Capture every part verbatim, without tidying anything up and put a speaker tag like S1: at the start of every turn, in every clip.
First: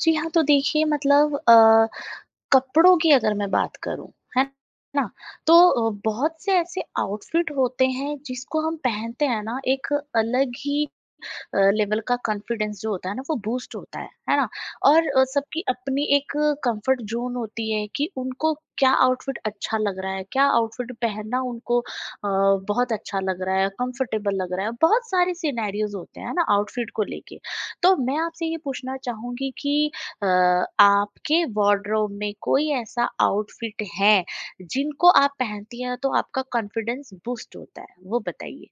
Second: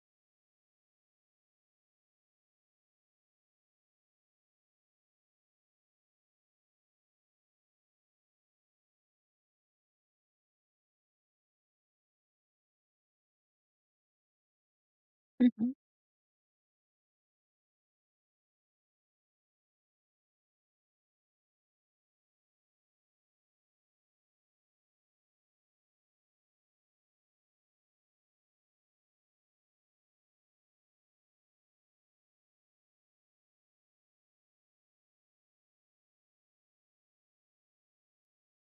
S1: जी हाँ, तो देखिए मतलब अ, कपड़ों की अगर मैं बात करूँ, है ना? तो अ, बहुत से ऐसे आउटफ़िट होते हैं जिसको हम पहनते हैं ना, एक अलग ही अ, लेवल का कॉन्फिडेंस जो होता है ना वो बूस्ट होता है, है ना? और अ,
S2: हुँ,
S1: सबकी
S2: हुँ।
S1: अपनी एक कंफर्ट ज़ोन होती है कि उनको क्या आउटफिट अच्छा लग रहा है, क्या आउटफिट पहनना उनको अ, बहुत अच्छा लग रहा है, कंफर्टेबल लग रहा है। बहुत सारे सिनेरियोज़ होते हैं ना आउटफिट को लेके। तो मैं आपसे ये पूछना चाहूँगी कि अ, आपके वार्डरोब में कोई ऐसा आउटफिट है जिनको आप पहनती हैं तो आपका कॉन्फिडेंस बूस्ट होता है? वो बताइए।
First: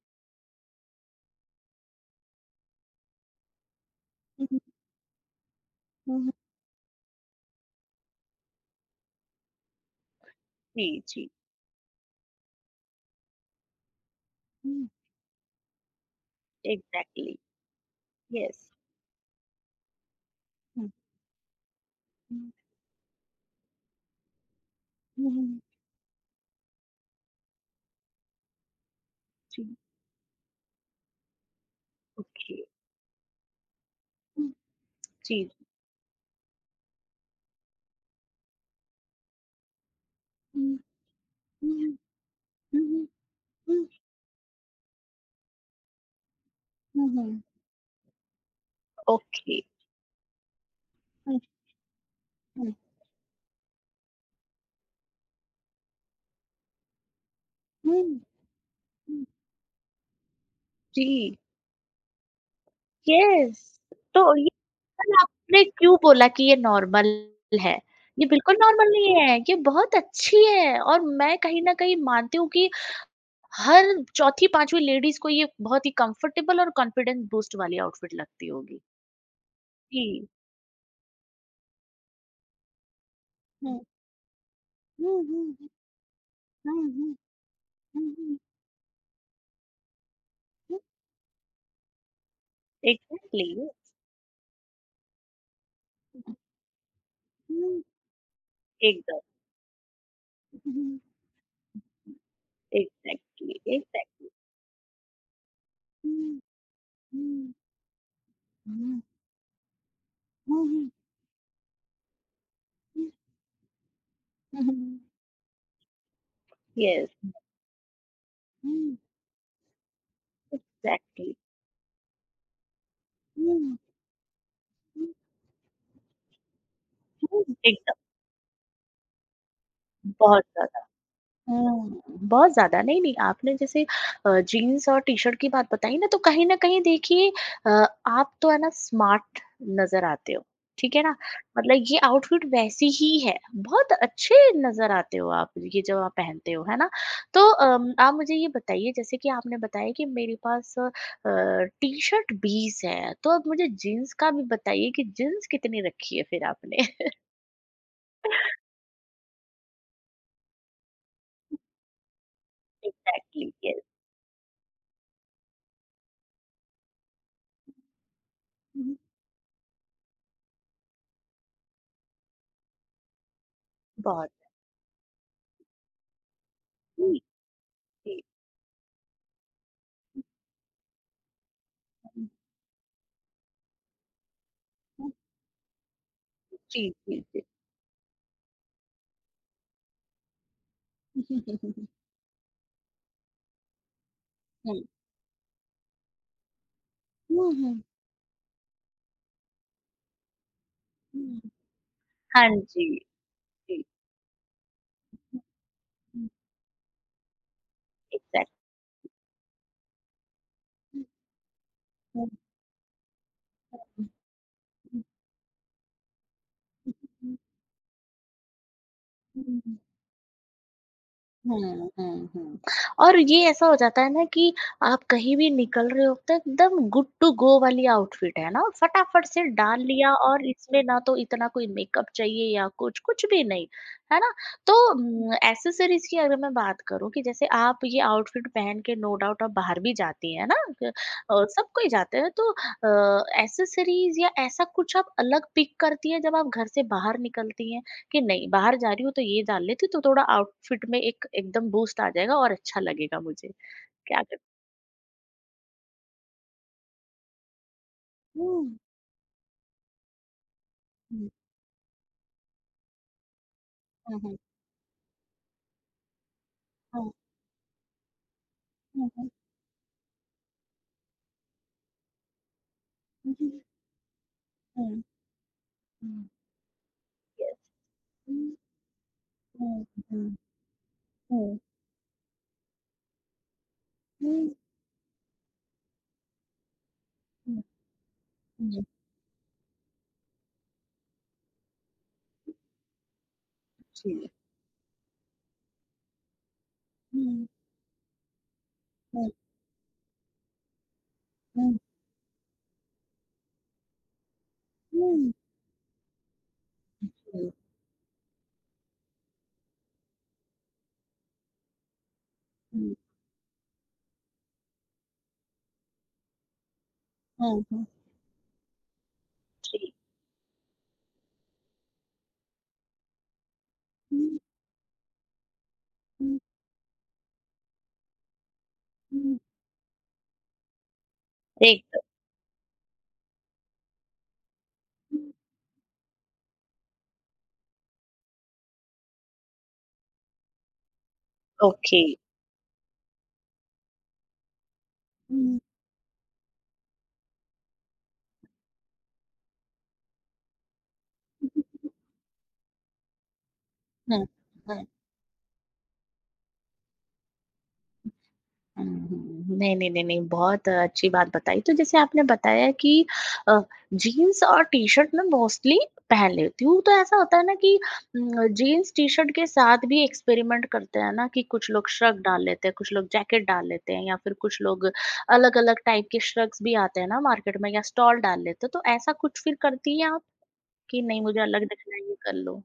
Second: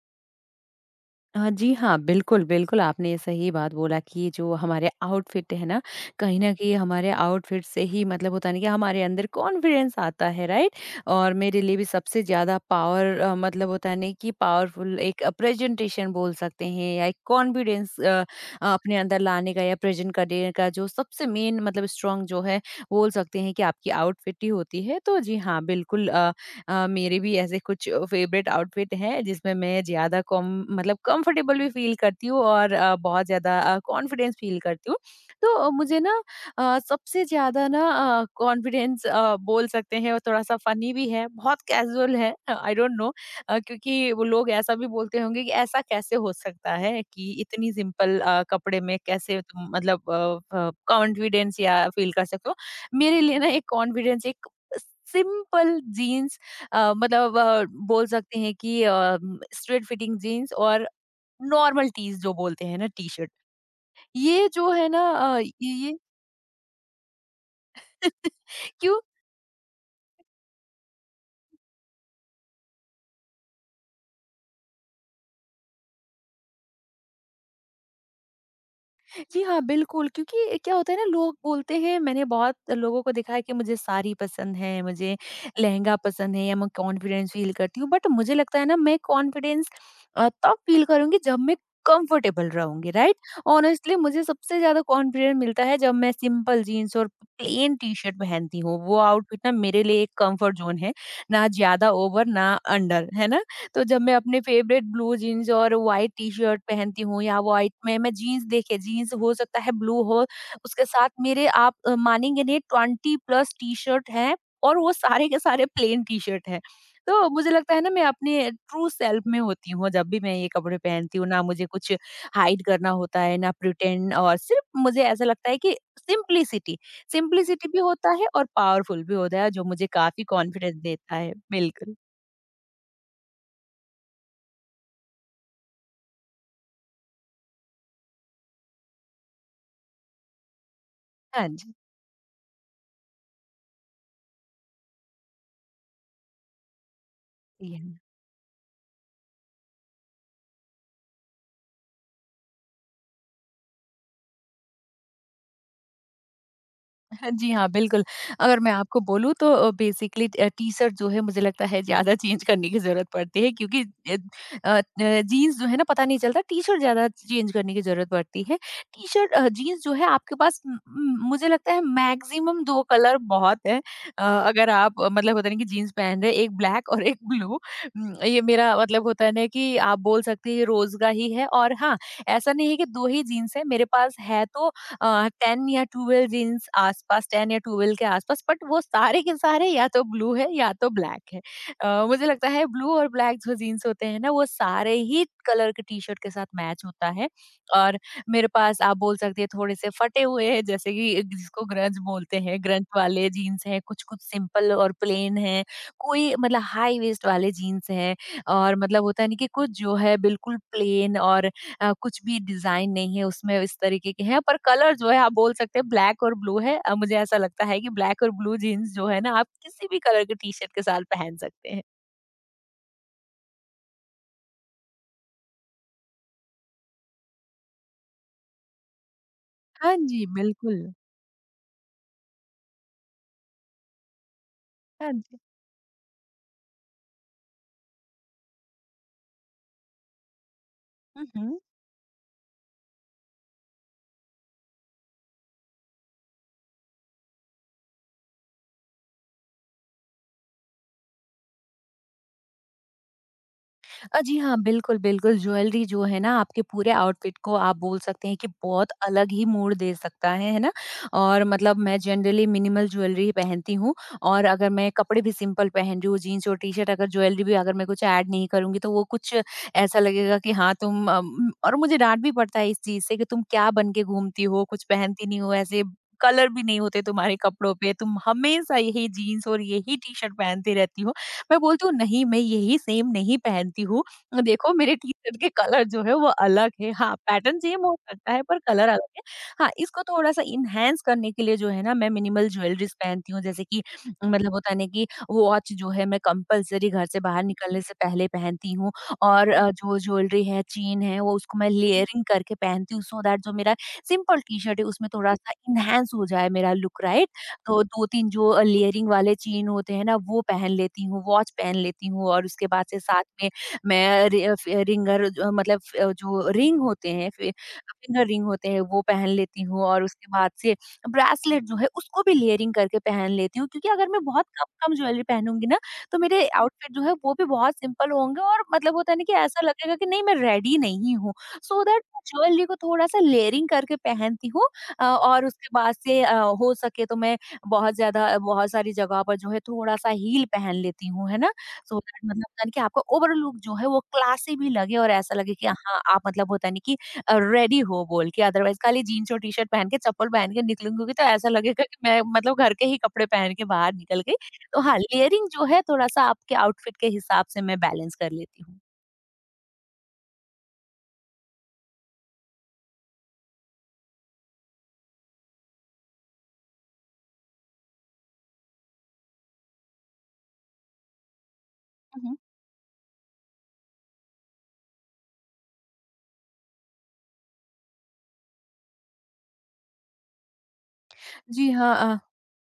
S2: अ, जी हाँ, बिल्कुल, बिल्कुल आपने सही बात बोला कि
S1: हुँ,
S2: जो
S1: हुँ,
S2: हमारे आउटफिट है ना,
S1: हुँ, हुँ।
S2: कहीं न कहीं हमारे आउटफिट से ही मतलब होता है ना कि हमारे अंदर कॉन्फिडेंस आता है, राइट?
S1: जी, जी।
S2: और मेरे लिए भी सबसे ज़्यादा पावर अ, मतलब होता है ना कि पावरफुल एक प्रेजेंटेशन बोल सकते हैं या एक
S1: एग्ज़ैक्टली,
S2: कॉन्फिडेंस अ,
S1: यस।
S2: अपने अंदर लाने का या प्रेज़ेंट करने का जो
S1: हुँ,
S2: सबसे मेन मतलब स्ट्रॉन्ग जो
S1: हुँ,
S2: है, बोल सकते हैं कि आपकी आउटफिट ही होती है। तो
S1: हुँ,
S2: जी
S1: हुँ,
S2: हाँ, बिल्कुल अ, अ, मेरे भी ऐसे कुछ फेवरेट आउटफिट हैं जिसमें
S1: जी,
S2: मैं ज़्यादा कम मतलब कंफर्टेबल भी फील करती हूँ
S1: ओके।
S2: और अ, बहुत ज़्यादा कॉन्फिडेंस
S1: हुँ,
S2: फील करती हूँ।
S1: जी।
S2: तो अ, मुझे ना अ, सबसे ज़्यादा ना अ, कॉन्फिडेंस अ, बोल सकते हैं, और थोड़ा-सा
S1: हुँ,
S2: फ़नी भी है, बहुत
S1: हुँ,
S2: कैज़ुअल है, आई डोंट
S1: हुँ,
S2: नो। अ,
S1: हुँ,
S2: क्योंकि वो लोग ऐसा भी बोलते होंगे कि ऐसा कैसे हो सकता है
S1: हुँ,
S2: कि
S1: हुँ,
S2: इतनी सिंपल अ, कपड़े में कैसे
S1: ओके।
S2: तुम मतलब अ अ,
S1: हुँ,
S2: कॉन्फिडेंस या फील कर सकते हो।
S1: हुँ,
S2: मेरे लिए ना एक कॉन्फिडेंस, एक सिंपल जीन्स, अ, मतलब अ,
S1: हुँ,
S2: बोल सकते हैं कि अ,
S1: हुँ,
S2: स्ट्रेट फिटिंग जीन्स, और
S1: जी,
S2: नॉर्मल टीज जो बोलते हैं ना, टी शर्ट,
S1: यस। तो
S2: ये
S1: ये
S2: जो है ना
S1: कल
S2: अ,
S1: आपने क्यों
S2: ये।
S1: बोला कि ये नॉर्मल है? ये बिल्कुल नॉर्मल
S2: क्यों?
S1: नहीं है, ये बहुत अच्छी है और मैं कहीं न कहीं मानती हूँ कि हर चौथी, पाँचवीं लेडीज़ को ये बहुत ही कंफर्टेबल और कॉन्फिडेंस बूस्ट वाली आउटफिट लगती होगी।
S2: जी हाँ, बिल्कुल,
S1: जी।
S2: क्योंकि क्या होता है ना, लोग बोलते हैं, मैंने बहुत लोगों को देखा है कि मुझे
S1: हुँ,
S2: साड़ी पसंद है,
S1: हुँ,
S2: मुझे
S1: हुँ, हुँ,
S2: लहंगा पसंद है, या मैं
S1: हुँ, हुँ।
S2: कॉन्फिडेंस फ़ील करती हूँ, बट
S1: हुँ,
S2: मुझे
S1: हुँ।
S2: लगता है ना, मैं कॉन्फिडेंस अ, तब फ़ील करूँगी जब मैं कंफर्टेबल रहूँगी, राइट?
S1: एग्ज़ैक्टली।
S2: ऑनेस्टली मुझे सबसे ज़्यादा कॉन्फिडेंस मिलता है जब मैं सिंपल जीन्स और प्लेन
S1: हुँ।
S2: टी-शर्ट पहनती हूँ। वो
S1: एकदम।
S2: आउटफिट ना मेरे लिए एक कंफर्ट ज़ोन
S1: हुँ।
S2: है, ना ज़्यादा ओवर ना अंडर, है ना?
S1: एग्ज़ैक्टली,
S2: तो जब मैं
S1: एग्ज़ैक्ट
S2: अपने फेवरेट ब्लू जीन्स और व्हाइट
S1: हुँ,
S2: टी-शर्ट पहनती हूँ, या
S1: हुँ,
S2: व्हाइट में, मैं जीन्स देखिए,
S1: हुँ,
S2: जीन्स हो सकता है ब्लू हो,
S1: हुँ,
S2: उसके
S1: हुँ।
S2: साथ मेरे आप अ, मानेंगे नहीं, ट्वेंटी प्लस टी-शर्ट हैं, और वो सारे के सारे प्लेन टी-शर्ट हैं।
S1: यस।
S2: तो मुझे लगता है ना, मैं अपने ट्रू
S1: हुँ।
S2: सेल्फ में होती हूँ जब भी मैं ये कपड़े पहनती हूँ,
S1: एग्ज़ैक्टली।
S2: ना मुझे कुछ हाइड करना होता है, ना
S1: हुँ,
S2: प्रिटेंड, और सिर्फ़ मुझे
S1: हुँ,
S2: ऐसा लगता है कि सिम्प्लिसिटी,
S1: हुँ।
S2: सिम्प्लिसिटी भी
S1: एकदम,
S2: होता है और पावरफुल भी होता है, जो मुझे काफ़ी
S1: बहुत
S2: कॉन्फिडेंस
S1: ज़्यादा।
S2: देता है। बिल्कुल।
S1: हुँ, बहुत ज़्यादा। नहीं-नहीं, आपने जैसे अ, जीन्स और टी-शर्ट की बात बताई ना, तो कहीं न कहीं देखिए अ, आप तो है ना स्मार्ट नज़र आते हो, ठीक है ना?
S2: हाँ
S1: मतलब ये आउटफिट वैसी ही है, बहुत अच्छे नज़र आते हो आप, ये जो आप पहनते हो, है ना? तो
S2: जी।
S1: अम, आप मुझे ये बताइए जैसे कि आपने बताया कि मेरे पास अ, टी-शर्ट बीस है, तो अब मुझे जीन्स का भी बताइए कि जीन्स कितनी रखी है फिर आपने?
S2: हाँ जी, हाँ, बिल्कुल। अगर मैं आपको बोलूँ तो अ, बेसिकली अ, टी-शर्ट जो है मुझे लगता है ज़्यादा चेंज करने की ज़रूरत पड़ती है,
S1: एग्ज़ैक्टली,
S2: क्योंकि
S1: यस।
S2: अ अ, जीन्स जो है ना, पता नहीं चलता, टी-शर्ट ज़्यादा चेंज करने की ज़रूरत पड़ती है।
S1: हुँ,
S2: टी-शर्ट अ, जीन्स जो है आपके पास, उम उम, मुझे लगता है मैक्सिमम दो कलर बहुत हैं। अ,
S1: बहुत।
S2: अगर आप अ, मतलब होता है ना कि जीन्स पहन रहे हैं, एक ब्लैक और एक
S1: जी,
S2: ब्लू, उम, ये मेरा मतलब होता है ना कि आप बोल सकते हैं ये रोज़ का ही है, और हाँ,
S1: जी।
S2: ऐसा नहीं है कि दो ही जीन्स हैं, मेरे पास है तो टेन या ट्वेल्व जीन्स
S1: 剧剧
S2: आसपास,
S1: 剧，
S2: टेन या ट्वेल्व के आसपास, बट वो सारे के सारे या तो ब्लू है या तो ब्लैक है। अ, मुझे लगता है ब्लू और ब्लैक जो जीन्स होते हैं ना, वो
S1: 嗯
S2: सारे ही कलर के टी शर्ट के साथ मैच होता है,
S1: 嗯
S2: और मेरे पास, आप बोल सकते हैं, थोड़े से फटे हुए हैं, जैसे कि
S1: 嗯，
S2: जिसको ग्रंज बोलते
S1: 汉
S2: हैं, ग्रंज
S1: 剧
S2: वाले जीन्स हैं,
S1: 剧，
S2: कुछ कुछ सिंपल और प्लेन
S1: 嗯
S2: है,
S1: 嗯，
S2: कोई मतलब हाई वेस्ट वाले जीन्स हैं,
S1: 对对。
S2: और मतलब होता है नहीं कि कुछ जो है बिल्कुल प्लेन, और अ, कुछ भी डिज़ाइन नहीं है उसमें, इस तरीके के हैं, पर कलर जो है आप बोल सकते हैं ब्लैक और ब्लू है। अ, मुझे ऐसा लगता है कि ब्लैक और ब्लू जीन्स जो है ना, आप किसी भी कलर के टी-शर्ट के साथ पहन सकते हैं।
S1: हुँ, हुँ, हुँ। और ये ऐसा हो जाता है ना कि आप कहीं भी निकल रहे होते हो तो एकदम गुड टू गो वाली आउटफिट है ना, फटाफट से डाल
S2: हाँ
S1: लिया
S2: जी,
S1: और
S2: बिल्कुल।
S1: इसमें ना तो इतना कोई मेकअप चाहिए या कुछ, कुछ भी नहीं, है ना? तो
S2: हाँ
S1: उम,
S2: जी।
S1: एक्सेसरीज़ की अगर मैं बात करूँ कि जैसे आप ये आउटफिट पहन के नो डाउट आप बाहर भी जाती हैं ना क
S2: हुँ,
S1: अ,
S2: हुँ।
S1: सब कोई जाते हैं तो अ, एक्सेसरीज़ या ऐसा कुछ आप अलग पिक करती हैं जब आप घर से बाहर निकलती हैं? कि नहीं बाहर जा रही हूँ तो ये डाल लेती हूँ, तो थोड़ा आउटफिट में एक एकदम बूस्ट आ जाएगा और अच्छा लगेगा मुझे।
S2: अ,
S1: क्या
S2: जी
S1: कर
S2: हाँ, बिल्कुल, बिल्कुल ज्वेलरी जो है ना आपके पूरे आउटफिट को, आप बोल सकते हैं कि
S1: हुँ,
S2: बहुत अलग ही मोड़ दे सकता है, है ना?
S1: हुँ,
S2: और मतलब मैं जनरली मिनिमल ज्वेलरी ही पहनती हूँ,
S1: हुँ, हुँ,
S2: और अगर मैं कपड़े भी सिंपल पहन रही हूँ, जीन्स और टी-शर्ट, अगर
S1: हुँ,
S2: ज्वेलरी भी अगर मैं कुछ ऐड नहीं करूँगी, तो वो
S1: हुँ, हुँ,
S2: कुछ ऐसा लगेगा कि हाँ, तुम अम और मुझे डाँट भी पड़ता है इस चीज़ से कि तुम
S1: हुँ,
S2: क्या बन के घूमती हो? कुछ
S1: हुँ,
S2: पहनती नहीं हो, ऐसे
S1: हुँ।
S2: कलर भी नहीं होते तुम्हारे
S1: यस।
S2: कपड़ों पे, तुम
S1: हुँ,
S2: हमेशा यही जीन्स और
S1: हुँ,
S2: यही टी-शर्ट
S1: हुँ,
S2: पहनती रहती हो। मैं
S1: हुँ,
S2: बोलती हूँ, नहीं, मैं यही सेम नहीं पहनती हूँ। अ,
S1: हुँ,
S2: देखो मेरे टी-शर्ट के कलर जो है वो अलग है। हाँ, पैटर्न
S1: हुँ,
S2: सेम हो सकता है पर
S1: हुँ,
S2: कलर अलग है। हाँ, इसको थोड़ा-सा एनहांस करने के लिए जो है ना, मैं मिनिमल ज्वेलरीज़ पहनती हूँ, जैसे कि
S1: जी।
S2: मतलब होता है ना कि वॉच जो है मैं कंपल्सरी घर से बाहर
S1: हुँ,
S2: निकलने से पहले पहनती हूँ,
S1: हुँ,
S2: और अ, जो ज्वेलरी है, चेन है, वो, उसको मैं
S1: हुँ,
S2: लेयरिंग करके पहनती हूँ, सो दैट जो मेरा सिंपल टी-शर्ट है, उसमें
S1: हुँ,
S2: थोड़ा-सा एनहांस हो जाए मेरा लुक, राइट।
S1: हुँ, हुँ,
S2: तो दो तीन जो लेयरिंग वाले चेन होते हैं ना, वो पहन लेती हूँ, वॉच पहन लेती हूँ, और उसके बाद से साथ में मैं रि फ रिंगर अ, मतलब फ जो रिंग होते हैं, फि
S1: हुँ, हुँ।
S2: फिंगर रिंग होते हैं, वो पहन लेती हूँ,
S1: जी।
S2: और उसके बाद से ब्रेसलेट जो है उसको भी लेयरिंग करके पहन लेती हूँ, क्योंकि अगर मैं
S1: हुँ,
S2: बहुत कम-कम ज्वेलरी पहनूँगी ना, तो
S1: हुँ,
S2: मेरे आउटफिट जो है वो भी बहुत सिंपल होंगे, और मतलब होता है ना कि
S1: हुँ,
S2: ऐसा लगेगा कि नहीं, मैं रेडी नहीं हूँ। सो
S1: एकदम।
S2: दैट ज्वेलरी को थोड़ा-सा लेयरिंग करके पहनती हूँ, अ,
S1: हुँ।
S2: और उसके बाद से अ, हो सके तो मैं बहुत ज़्यादा, बहुत सारी जगह पर जो है थोड़ा-सा हील पहन लेती हूँ, है ना? So
S1: okay.
S2: दैट मतलब होता है ना कि आपका ओवरऑल लुक जो है वो क्लासी भी लगे, और ऐसा लगे
S1: हुँ।
S2: कि हाँ आप मतलब होता नहीं कि रेडी हो बोल के। अदरवाइज खाली जीन्स और टी शर्ट पहन के, चप्पल पहन के निकलूंगी, तो ऐसा लगेगा
S1: हुँ।
S2: कि मैं मतलब घर के ही कपड़े पहन के बाहर निकल गई। तो हाँ, लेयरिंग जो है थोड़ा सा आपके आउटफिट के हिसाब से मैं बैलेंस कर लेती हूँ।
S1: हुँ, हुँ। नहीं, नहीं, नहीं, नहीं, बहुत अच्छी बात बताई। तो जैसे आपने बताया कि अ, जीन्स और टी-शर्ट मैं मोस्टली पहन लेती हूँ, तो ऐसा होता है ना कि उम, जीन्स टी-शर्ट के साथ भी एक्सपेरिमेंट करते हैं ना कि कुछ लोग श्रग
S2: मम्,
S1: डाल लेते हैं, कुछ लोग जैकेट डाल लेते हैं या फिर कुछ लोग अलग-अलग टाइप के श्रग्स भी आते हैं ना मार्केट में या स्टॉल डाल लेते हैं, तो ऐसा कुछ फिर करती हैं आप कि नहीं मुझे अलग
S2: जी
S1: दिखना है, ये
S2: हाँ।
S1: कर लो?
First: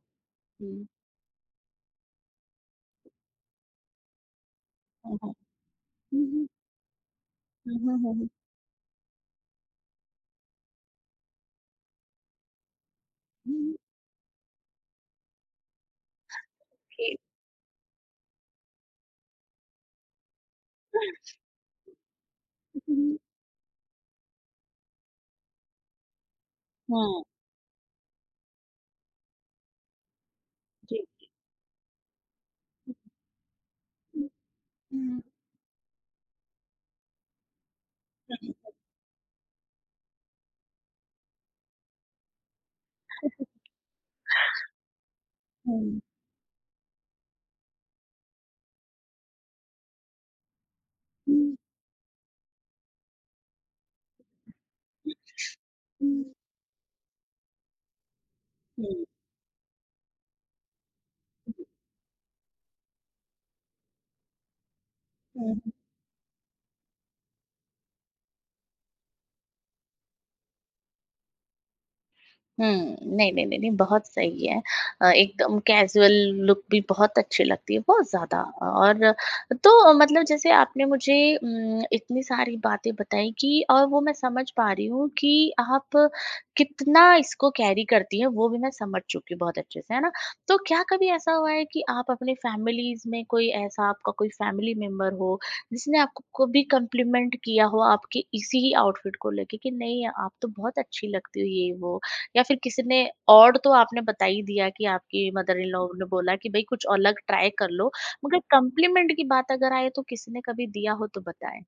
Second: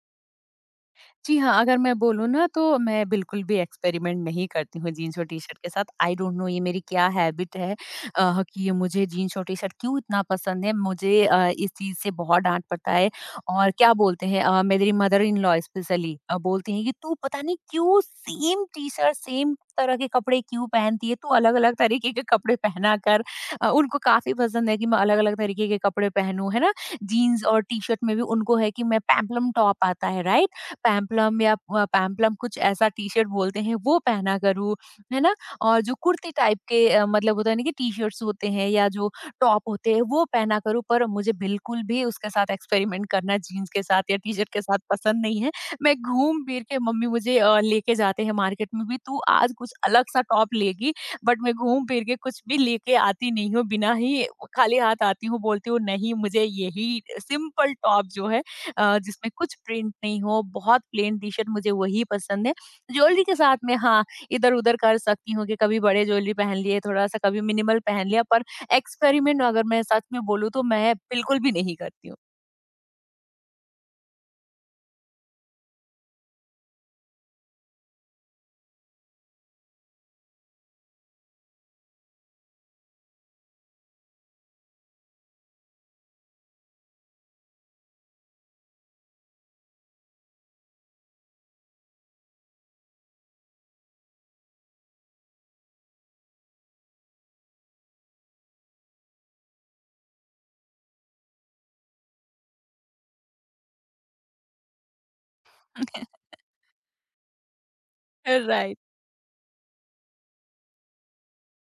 S1: हुँ।
S2: जी हाँ, अगर मैं बोलूँ ना, तो मैं बिल्कुल भी एक्सपेरिमेंट नहीं करती हूँ
S1: हुँ,
S2: जीन्स और
S1: हुँ।
S2: टी-शर्ट के साथ। आई
S1: हुँ,
S2: डोंट
S1: हुँ।
S2: नो, ये मेरी क्या हैबिट है अ,
S1: हुँ, हुँ, हुँ, हुँ।
S2: कि ये मुझे जीन्स और टी-शर्ट क्यों इतना पसंद है। मुझे अ, इस चीज़ से बहुत डाँट पड़ता है, और
S1: हुँ,
S2: क्या बोलते हैं अ, मेरी मदर इन लॉ स्पेशली अ, बोलती हैं कि तू
S1: ठीक।
S2: पता नहीं क्यों सेम टी-शर्ट, सेम तरह के कपड़े क्यों पहनती है, तू अलग-अलग तरीके के कपड़े पहना
S1: हुँ, हुँ।
S2: कर। अ, उनको काफ़ी पसंद है कि मैं अलग-अलग तरीके के कपड़े पहनूँ, है ना?
S1: हाँ,
S2: जीन्स और टी-शर्ट में भी उनको है कि मैं पेंपलम टॉप आता है, राइट?
S1: जी।
S2: पैम्पलम, या अ, पैम्पलम कुछ ऐसा टी-शर्ट बोलते हैं, वो पहना करूँ, है
S1: Ừm,
S2: ना? और जो कुर्ती टाइप के अ, मतलब होता है ना कि टी-शर्ट्स होते हैं या जो टॉप होते हैं, वो पहना करूँ, पर मुझे बिल्कुल भी उसके साथ एक्सपेरिमेंट करना, जीन्स के साथ या टी-शर्ट के साथ, पसंद नहीं है। मैं
S1: ừm,
S2: घूम-फिर के, मम्मी मुझे अ, लेके जाते हैं मार्केट में भी, "तू आज कुछ अलग-सा टॉप लेगी", बट मैं
S1: ừm,
S2: घूम-फिर के कुछ भी लेके आती नहीं हूँ, बिना ही, खाली हाथ
S1: ừm,
S2: आती हूँ, बोलती हूँ, "नहीं,
S1: ừm,
S2: मुझे यही सिंपल टॉप जो है, अ, जिसमें कुछ प्रिंट नहीं हो, बहुत प्लेन टी-शर्ट, मुझे वही पसंद है"। ज्वेलरी के साथ में, हाँ, इधर-उधर कर सकती हूँ
S1: ừm,
S2: कि
S1: ừm.
S2: कभी बड़े ज्वेलरी पहन लिए, थोड़ा-सा कभी मिनिमल पहन लिया, पर एक्सपेरिमेंट अगर मैं सच में बोलूँ, तो मैं बिल्कुल भी नहीं करती हूँ।
S1: हुँ, नहीं, नहीं, नहीं, नहीं, बहुत सही है। अ, एकदम कैज़ुअल लुक भी बहुत अच्छी लगती है, बहुत ज़्यादा और तो मतलब जैसे आपने मुझे उम, इतनी सारी बातें बताई कि और वो मैं समझ पा रही हूँ कि आप कितना इसको कैरी करती हैं, वो भी मैं समझ चुकी हूँ बहुत अच्छे से, है ना? तो क्या कभी ऐसा हुआ है कि आप अपने फैमिलीज़ में कोई ऐसा आपका कोई फैमिली मेंबर हो, जिसने आपको को भी कॉम्प्लीमेंट किया हो आपके इसी ही आउटफिट को लेके कि नहीं, आप तो बहुत अच्छी लगती हो ये, वो या फिर किसी ने और तो आपने बता ही दिया कि आपकी मदर इन लॉ ने बोला कि भई कुछ अलग ट्राय कर लो, मगर
S2: राइट।
S1: कॉम्प्लीमेंट की बात अगर आए तो किसी ने कभी दिया हो तो बताएँ?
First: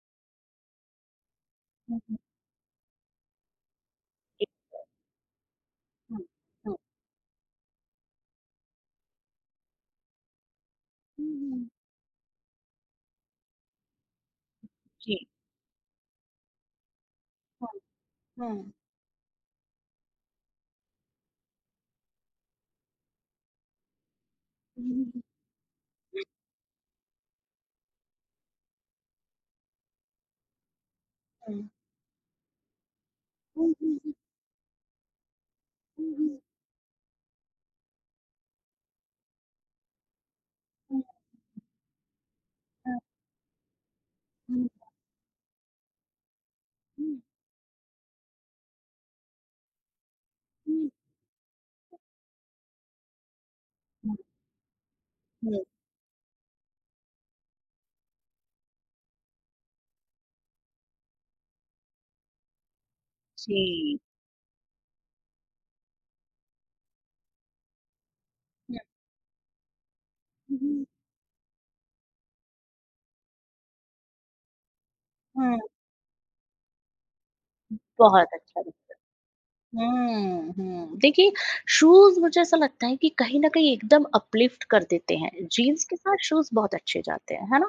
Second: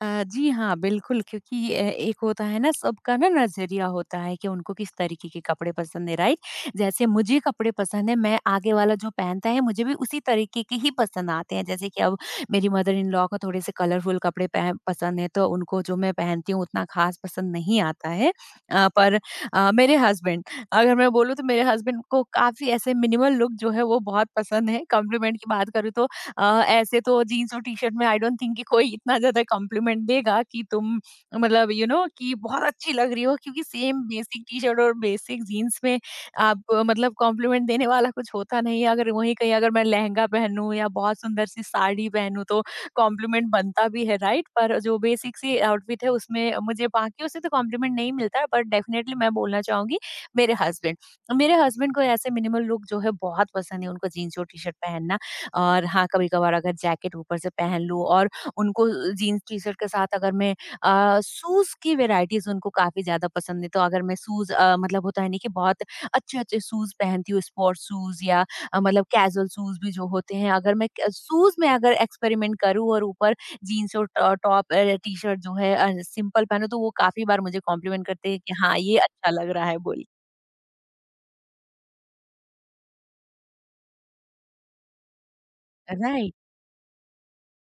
S2: अ, जी हाँ, बिल्कुल, क्योंकि अ,
S1: हुँ,
S2: एक
S1: हुँ।
S2: होता है ना सबका ना नज़रिया होता है कि
S1: एक
S2: उनको किस तरीके के कपड़े पसंद है,
S1: हुँ,
S2: राइट?
S1: हुँ।
S2: जैसे मुझे कपड़े पसंद है, मैं आगे वाला जो पहनता है मुझे भी उसी तरीके के ही
S1: हुँ,
S2: पसंद आते हैं।
S1: हुँ।
S2: जैसे कि अब मेरी मदर इन लॉ को थोड़े से कलरफुल कपड़े पह
S1: जी।
S2: पसंद हैं, तो उनको जो मैं पहनती हूँ उतना ख़ास पसंद
S1: हुँ,
S2: नहीं आता है।
S1: हुँ।
S2: अ, पर अ, मेरे हस्बैंड, अगर मैं बोलूँ, तो मेरे हस्बैंड को काफ़ी ऐसे मिनिमल लुक जो है वो बहुत पसंद है।
S1: हुँ।
S2: कॉम्प्लीमेंट की बात करूँ तो अ, ऐसे तो जीन्स और टी-शर्ट में आई डोंट थिंक कि कोई इतना ज़्यादा कॉम्प्लीमेंट देगा कि तुम मतलब यू you नो know, कि बहुत अच्छी लग रही हो, क्योंकि
S1: हुँ, हुँ।
S2: सेम बेसिक टी-शर्ट और बेसिक जीन्स में आप अ, मतलब कॉम्प्लीमेंट देने वाला कुछ होता नहीं है। अगर वहीं कहीं, अगर मैं लहंगा पहनूँ या बहुत सुंदर सी साड़ी पहनूँ, तो कॉम्प्लीमेंट बनता भी है, राइट? पर जो बेसिक सी आउटफिट है उसमें मुझे बाकियों से तो कॉम्प्लीमेंट नहीं मिलता है बट डेफिनेटली मैं बोलना चाहूँगी मेरे हस्बैंड। मेरे हस्बैंड को ऐसे मिनिमल लुक जो है बहुत पसंद है। उनको जीन्स और टी-शर्ट पहनना और हाँ, कभी-कभार अगर जैकेट ऊपर से पहन लूँ और उनको जीन्स टी-शर्ट के साथ अगर मैं अ, शूज़ की वेराइटीज़ उनको काफ़ी ज़्यादा पसंद है, तो
S1: जी।
S2: अगर मैं शूज़ अ, मतलब होता है ना कि बहुत अच्छे-अच्छे शूज़ पहनती हूँ, स्पोर्ट्स शूज़ या अ, मतलब कैजुअल शूज़ भी जो होते हैं, अगर
S1: हुँ।
S2: मैं क शूज़ में अगर एक्सपेरिमेंट करूँ और ऊपर जीन्स और टॉ टॉप अ, टी-शर्ट जो है अ, सिंपल पहनूँ, तो वो काफ़ी बार मुझे कॉम्प्लीमेंट करते
S1: बहुत
S2: हैं कि
S1: अच्छा
S2: हाँ,
S1: लगा।
S2: ये अच्छा लग रहा है बोल के।
S1: हुँ, हुँ। देखिए, शूज़ मुझे ऐसा लगता है कि कहीं न कहीं एकदम अपलिफ्ट कर देते हैं। जीन्स के साथ
S2: राइट।
S1: शूज़ बहुत अच्छे जाते हैं, है ना?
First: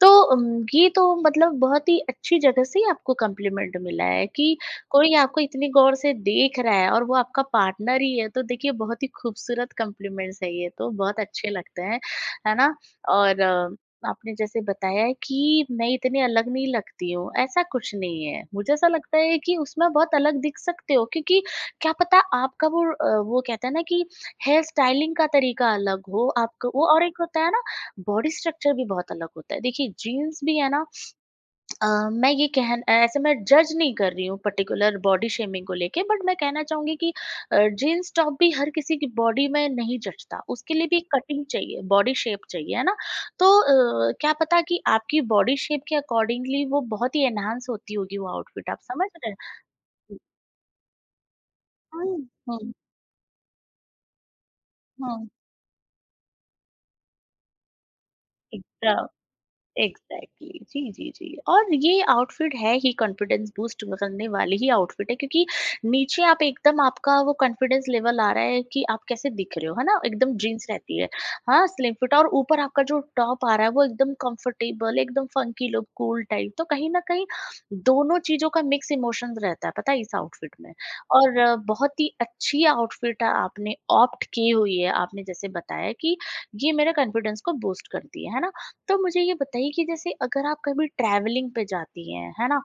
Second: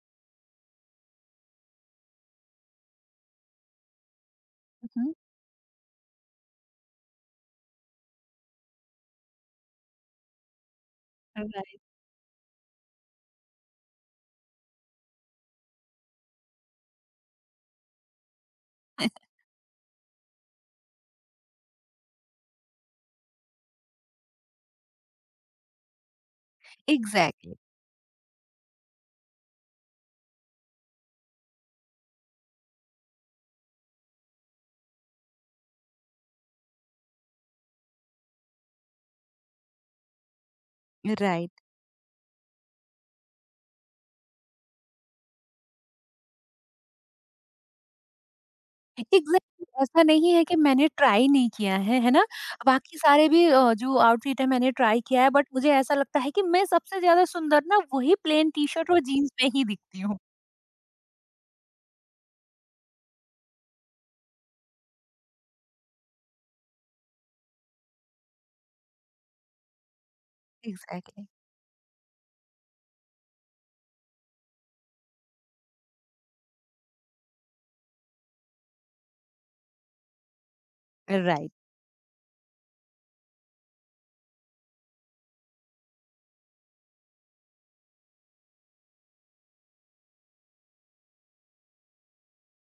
S1: तो उम, ये तो मतलब बहुत ही अच्छी जगह से ही आपको कॉम्प्लीमेंट मिला है कि
S2: हुँ,
S1: कोई आपको इतनी गौर से देख रहा है और वो आपका पार्टनर ही है, तो देखिए बहुत ही खूबसूरत कॉम्प्लीमेंट्स है ये तो, बहुत
S2: हुँ।
S1: अच्छे
S2: राइट।
S1: लगते हैं, है ना? और अ, आपने जैसे बताया है कि मैं इतनी अलग नहीं लगती हूँ, ऐसा कुछ नहीं है। मुझे ऐसा लगता है कि उसमें बहुत अलग दिख सकते हो क्योंकि क्या पता आपका वो अ, वो कहते हैं ना कि हेयर स्टाइलिंग का तरीका अलग हो आपका वो और एक होता है
S2: एग्ज़ैक्टली,
S1: ना बॉडी स्ट्रक्चर भी बहुत अलग होता है देखिए जीन्स भी है ना अ, मैं ये कह ऐसे मैं जज नहीं कर रही हूँ पर्टिकुलर बॉडी शेमिंग को लेके बट मैं कहना चाहूंगी कि जीन्स टॉप भी हर किसी की बॉडी में नहीं जचता उसके लिए भी कटिंग
S2: राइट।
S1: चाहिए बॉडी शेप चाहिए है ना तो अ, क्या पता कि आपकी बॉडी शेप के अकॉर्डिंगली वो बहुत ही एनहांस होती होगी वो आउटफिट आप समझ रहे हैं
S2: एग्ज़ैक्टली ऐसा नहीं है कि मैंने ट्राई नहीं किया है, है
S1: हम्म,
S2: ना?
S1: हम्म,
S2: बाकी सारे भी अ, जो आउटफिट है मैंने ट्राई किया
S1: हम्म,
S2: है बट मुझे ऐसा लगता है कि मैं सबसे ज़्यादा सुंदर ना वही प्लेन टी-शर्ट और
S1: एकदम
S2: जीन्स में ही दिखती हूँ।
S1: Exactly exactly. जी, जी, जी। और ये आउटफिट है ही कॉन्फिडेंस बूस्ट करने वाली ही आउटफिट है क्योंकि नीचे आप एकदम आपका वो कॉन्फिडेंस लेवल आ रहा है कि आप कैसे दिख रहे हो है ना एकदम जीन्स रहती है
S2: एग्ज़ैक्टली,
S1: हाँ स्लिम फिट और ऊपर आपका जो टॉप आ रहा है वो एकदम कंफर्टेबल एकदम फंकी लुक कूल टाइप तो कहीं ना कहीं दोनों चीजों का मिक्स इमोशन रहता है पता है इस आउटफिट में और
S2: राइट।
S1: अ, बहुत ही अच्छी आउटफिट आपने ऑप्ट की हुई है आपने जैसे बताया कि ये मेरे कॉन्फिडेंस को बूस्ट करती है है ना तो मुझे ये बताइए कि जैसे अगर आप कभी ट्रैवलिंग पे जाती हैं, है ना?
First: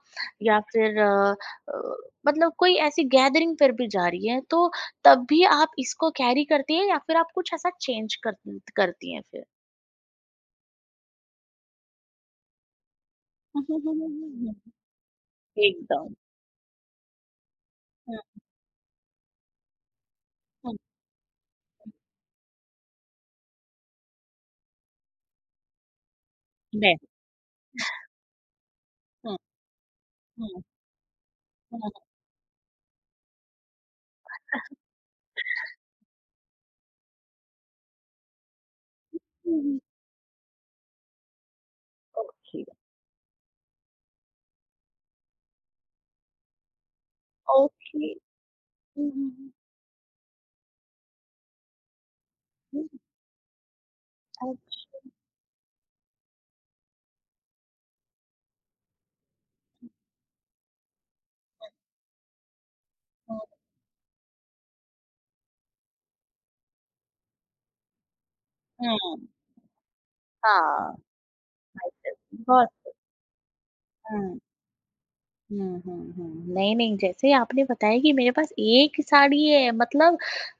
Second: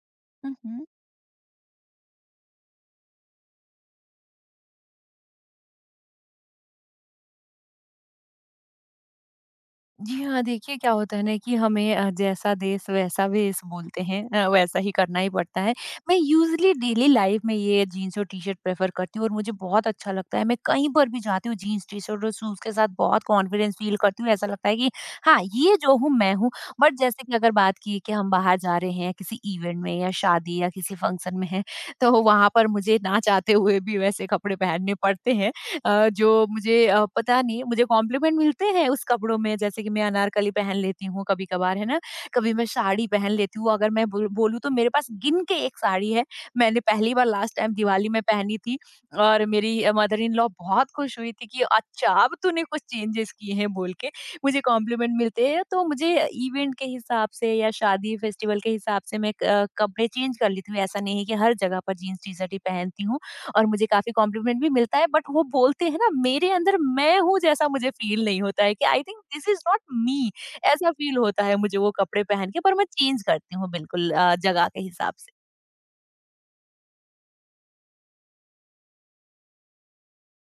S2: हुँ,
S1: या
S2: हुँ।
S1: फिर अ अ, मतलब कोई ऐसी गैदरिंग पर भी जा रही हैं, तो तब भी आप इसको कैरी करती हैं या फिर आप कुछ ऐसा चेंज कर करती हैं फिर?
S2: जी हाँ, देखिए क्या होता है ना कि हमें अ, जैसा देश वैसा भेष
S1: हम्म, हम्म,
S2: बोलते
S1: हम्म,
S2: हैं, अ,
S1: हम्म,
S2: वैसा
S1: हम्म।
S2: ही करना ही पड़ता है।
S1: एकदम।
S2: मैं यूज़ुअली डेली लाइफ़ में ये जीन्स
S1: हुँ,
S2: और टी-शर्ट प्रेफ़र करती हूँ और मुझे बहुत अच्छा लगता है। मैं
S1: हुँ,
S2: कहीं पर भी जाती हूँ जीन्स, टी-शर्ट और शूज़ के साथ बहुत कॉन्फिडेंस फ़ील करती हूँ। ऐसा लगता है कि हाँ, ये जो हूँ मैं हूँ। बट
S1: नहीं,
S2: जैसे कि अगर बात की कि हम बाहर जा रहे हैं
S1: हुँ,
S2: किसी इवेंट में या शादी
S1: हुँ,
S2: या किसी फंक्शन में हैं,
S1: हुँ,
S2: तो वहाँ पर मुझे ना चाहते हुए भी वैसे कपड़े पहनने पड़ते हैं। अ, जो मुझे अ, पता नहीं मुझे कॉम्प्लीमेंट मिलते हैं उस कपड़ों में,
S1: हुँ,
S2: जैसे कि मैं अनारकली पहन लेती हूँ कभी-कभार है ना, कभी
S1: ओके,
S2: मैं साड़ी पहन लेती हूँ। अगर मैं बोल बोलूँ तो मेरे पास गिन के एक साड़ी है, मैंने पहली बार लास्ट टाइम
S1: ओके।
S2: दिवाली में पहनी थी
S1: हुँ, हुँ,
S2: और
S1: हुँ,
S2: मेरी अ, मदर इन लॉ बहुत खुश हुई थी कि अच्छा अब तूने कुछ
S1: हुँ,
S2: चेंजेस किए हैं बोल के, मुझे
S1: अच्छा,
S2: कॉम्प्लीमेंट मिलते हैं। तो मुझे इवेंट के हिसाब से या शादी फेस्टिवल के हिसाब से मैं अ, कपड़े चेंज कर लेती हूँ, ऐसा नहीं है कि हर जगह पर जीन्स टी-शर्ट ही पहनती हूँ।
S1: हुँ,
S2: और मुझे काफ़ी कॉम्प्लीमेंट भी मिलता है बट वो बोलते हैं ना मेरे अंदर मैं हूँ जैसा मुझे फील नहीं होता है कि आई थिंक
S1: हुँ,
S2: दिस इज नॉट मी, ऐसा
S1: हाँ,
S2: फील होता है मुझे
S1: आई
S2: वो
S1: गेस
S2: कपड़े पहन के
S1: बहुत
S2: पर मैं चेंज करती हूँ बिल्कुल, अ,
S1: हुँ।
S2: जगह के हिसाब से।
S1: हुँ, हुँ, हुँ। नहीं, नहीं, जैसे आपने बताया कि मेरे पास एक ही साड़ी है मतलब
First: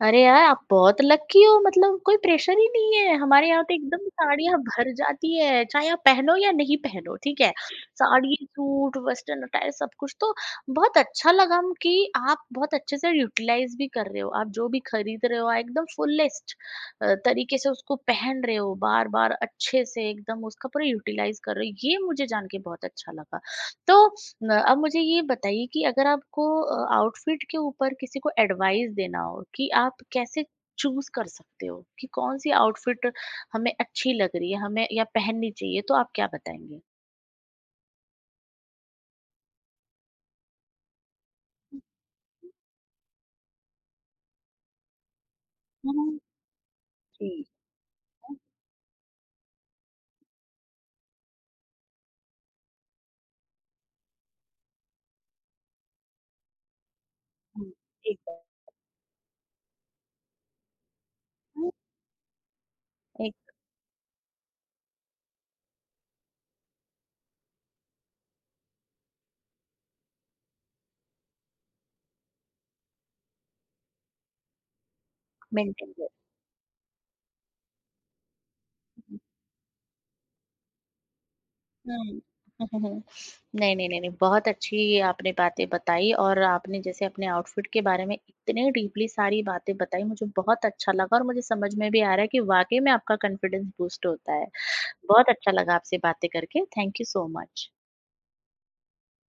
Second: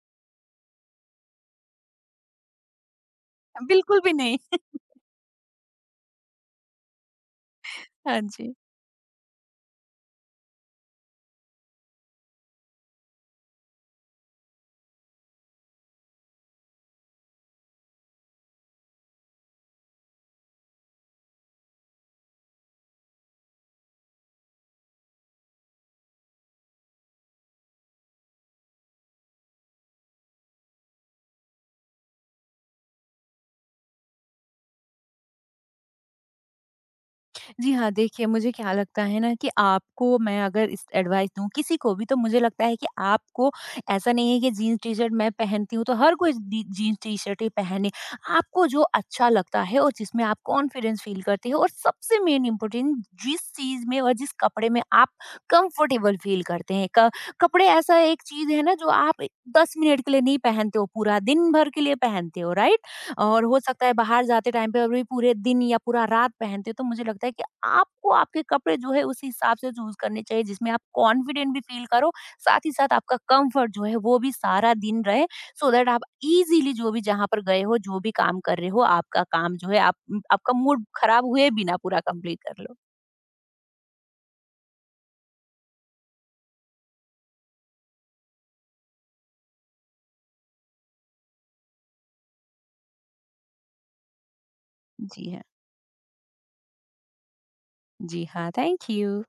S1: अरे यार! आप बहुत लकी हो मतलब कोई प्रेशर ही नहीं है। हमारे यहाँ तो
S2: बिल्कुल
S1: एकदम
S2: भी नहीं।
S1: साड़ियाँ भर जाती है, चाहे आप पहनो या नहीं पहनो, ठीक है?
S2: हाँ
S1: साड़ी,
S2: जी।
S1: सूट, वेस्टर्न अटायर सब कुछ तो बहुत अच्छा लगा म कि आप बहुत अच्छे से यूटिलाइज़ भी कर रहे हो। आप जो भी खरीद रहे हो आप एकदम फुलेस्ट अ, तरीके से उसको पहन रहे हो, बार-बार अच्छे से एकदम उसका पूरा यूटिलाइज़ कर रहे हो। ये मुझे जान के बहुत अच्छा लगा। तो न अब मुझे ये बताइए कि अगर आपको अ, आउटफिट के ऊपर किसी को एडवाइस देना हो कि आप कैसे चूज कर सकते हो कि कौन सी आउटफिट हमें अच्छी लग रही है हमें या पहननी चाहिए तो आप क्या बताएंगे
S2: जी हाँ, देखिए मुझे क्या लगता है ना कि आपको मैं अगर इस एडवाइस दूँ किसी को भी तो मुझे लगता है कि आपको, ऐसा नहीं है कि जीन्स टी-शर्ट मैं पहनती हूँ तो हर
S1: हम्म,
S2: कोई डी जीन्स टी-शर्ट
S1: ठीक
S2: ही पहने।
S1: है।
S2: आपको जो अच्छा लगता है और जिसमें आप कॉन्फिडेंस फ़ील करते हो और सबसे मेन इम्पोर्टेंट जिस चीज़ में और जिस कपड़े में आप कंफर्टेबल फ़ील करते हैं। क कपड़े
S1: हम्म,
S2: ऐसा
S1: ठीक
S2: एक
S1: है।
S2: चीज़ है ना जो आप दस मिनट के लिए नहीं पहनते हो, पूरा दिन भर
S1: हम्म,
S2: के लिए पहनते हो, राइट? और
S1: एक
S2: हो सकता है बाहर जाते टाइम पे अभी पूरे दिन या पूरा रात पहनते हो, तो मुझे लगता है कि आपको आपके कपड़े जो है उस हिसाब से चूज करने चाहिए जिसमें आप कॉन्फिडेंट भी फील करो, साथ ही साथ आपका कंफर्ट जो है वो भी सारा दिन रहे, सो दैट
S1: मेंटेन
S2: आप
S1: कर।
S2: इजीली जो भी जहाँ पर गए हो जो भी काम कर रहे हो आपका काम जो है आप आपका मूड खराब हुए बिना पूरा
S1: हम्म।
S2: कंप्लीट कर लो।
S1: नहीं, नहीं, नहीं, नहीं, बहुत अच्छी आपने बातें बताई और आपने जैसे अपने आउटफिट के बारे में इतने डीपली सारी बातें बताई, मुझे बहुत अच्छा लगा और मुझे समझ में भी आ रहा है कि वाक़ई में आपका कॉन्फिडेंस बूस्ट होता है।
S2: जी
S1: बहुत
S2: हाँ।
S1: अच्छा लगा आपसे बातें करके, थैंक यू सो मच।
S2: जी हाँ, थैंक यू।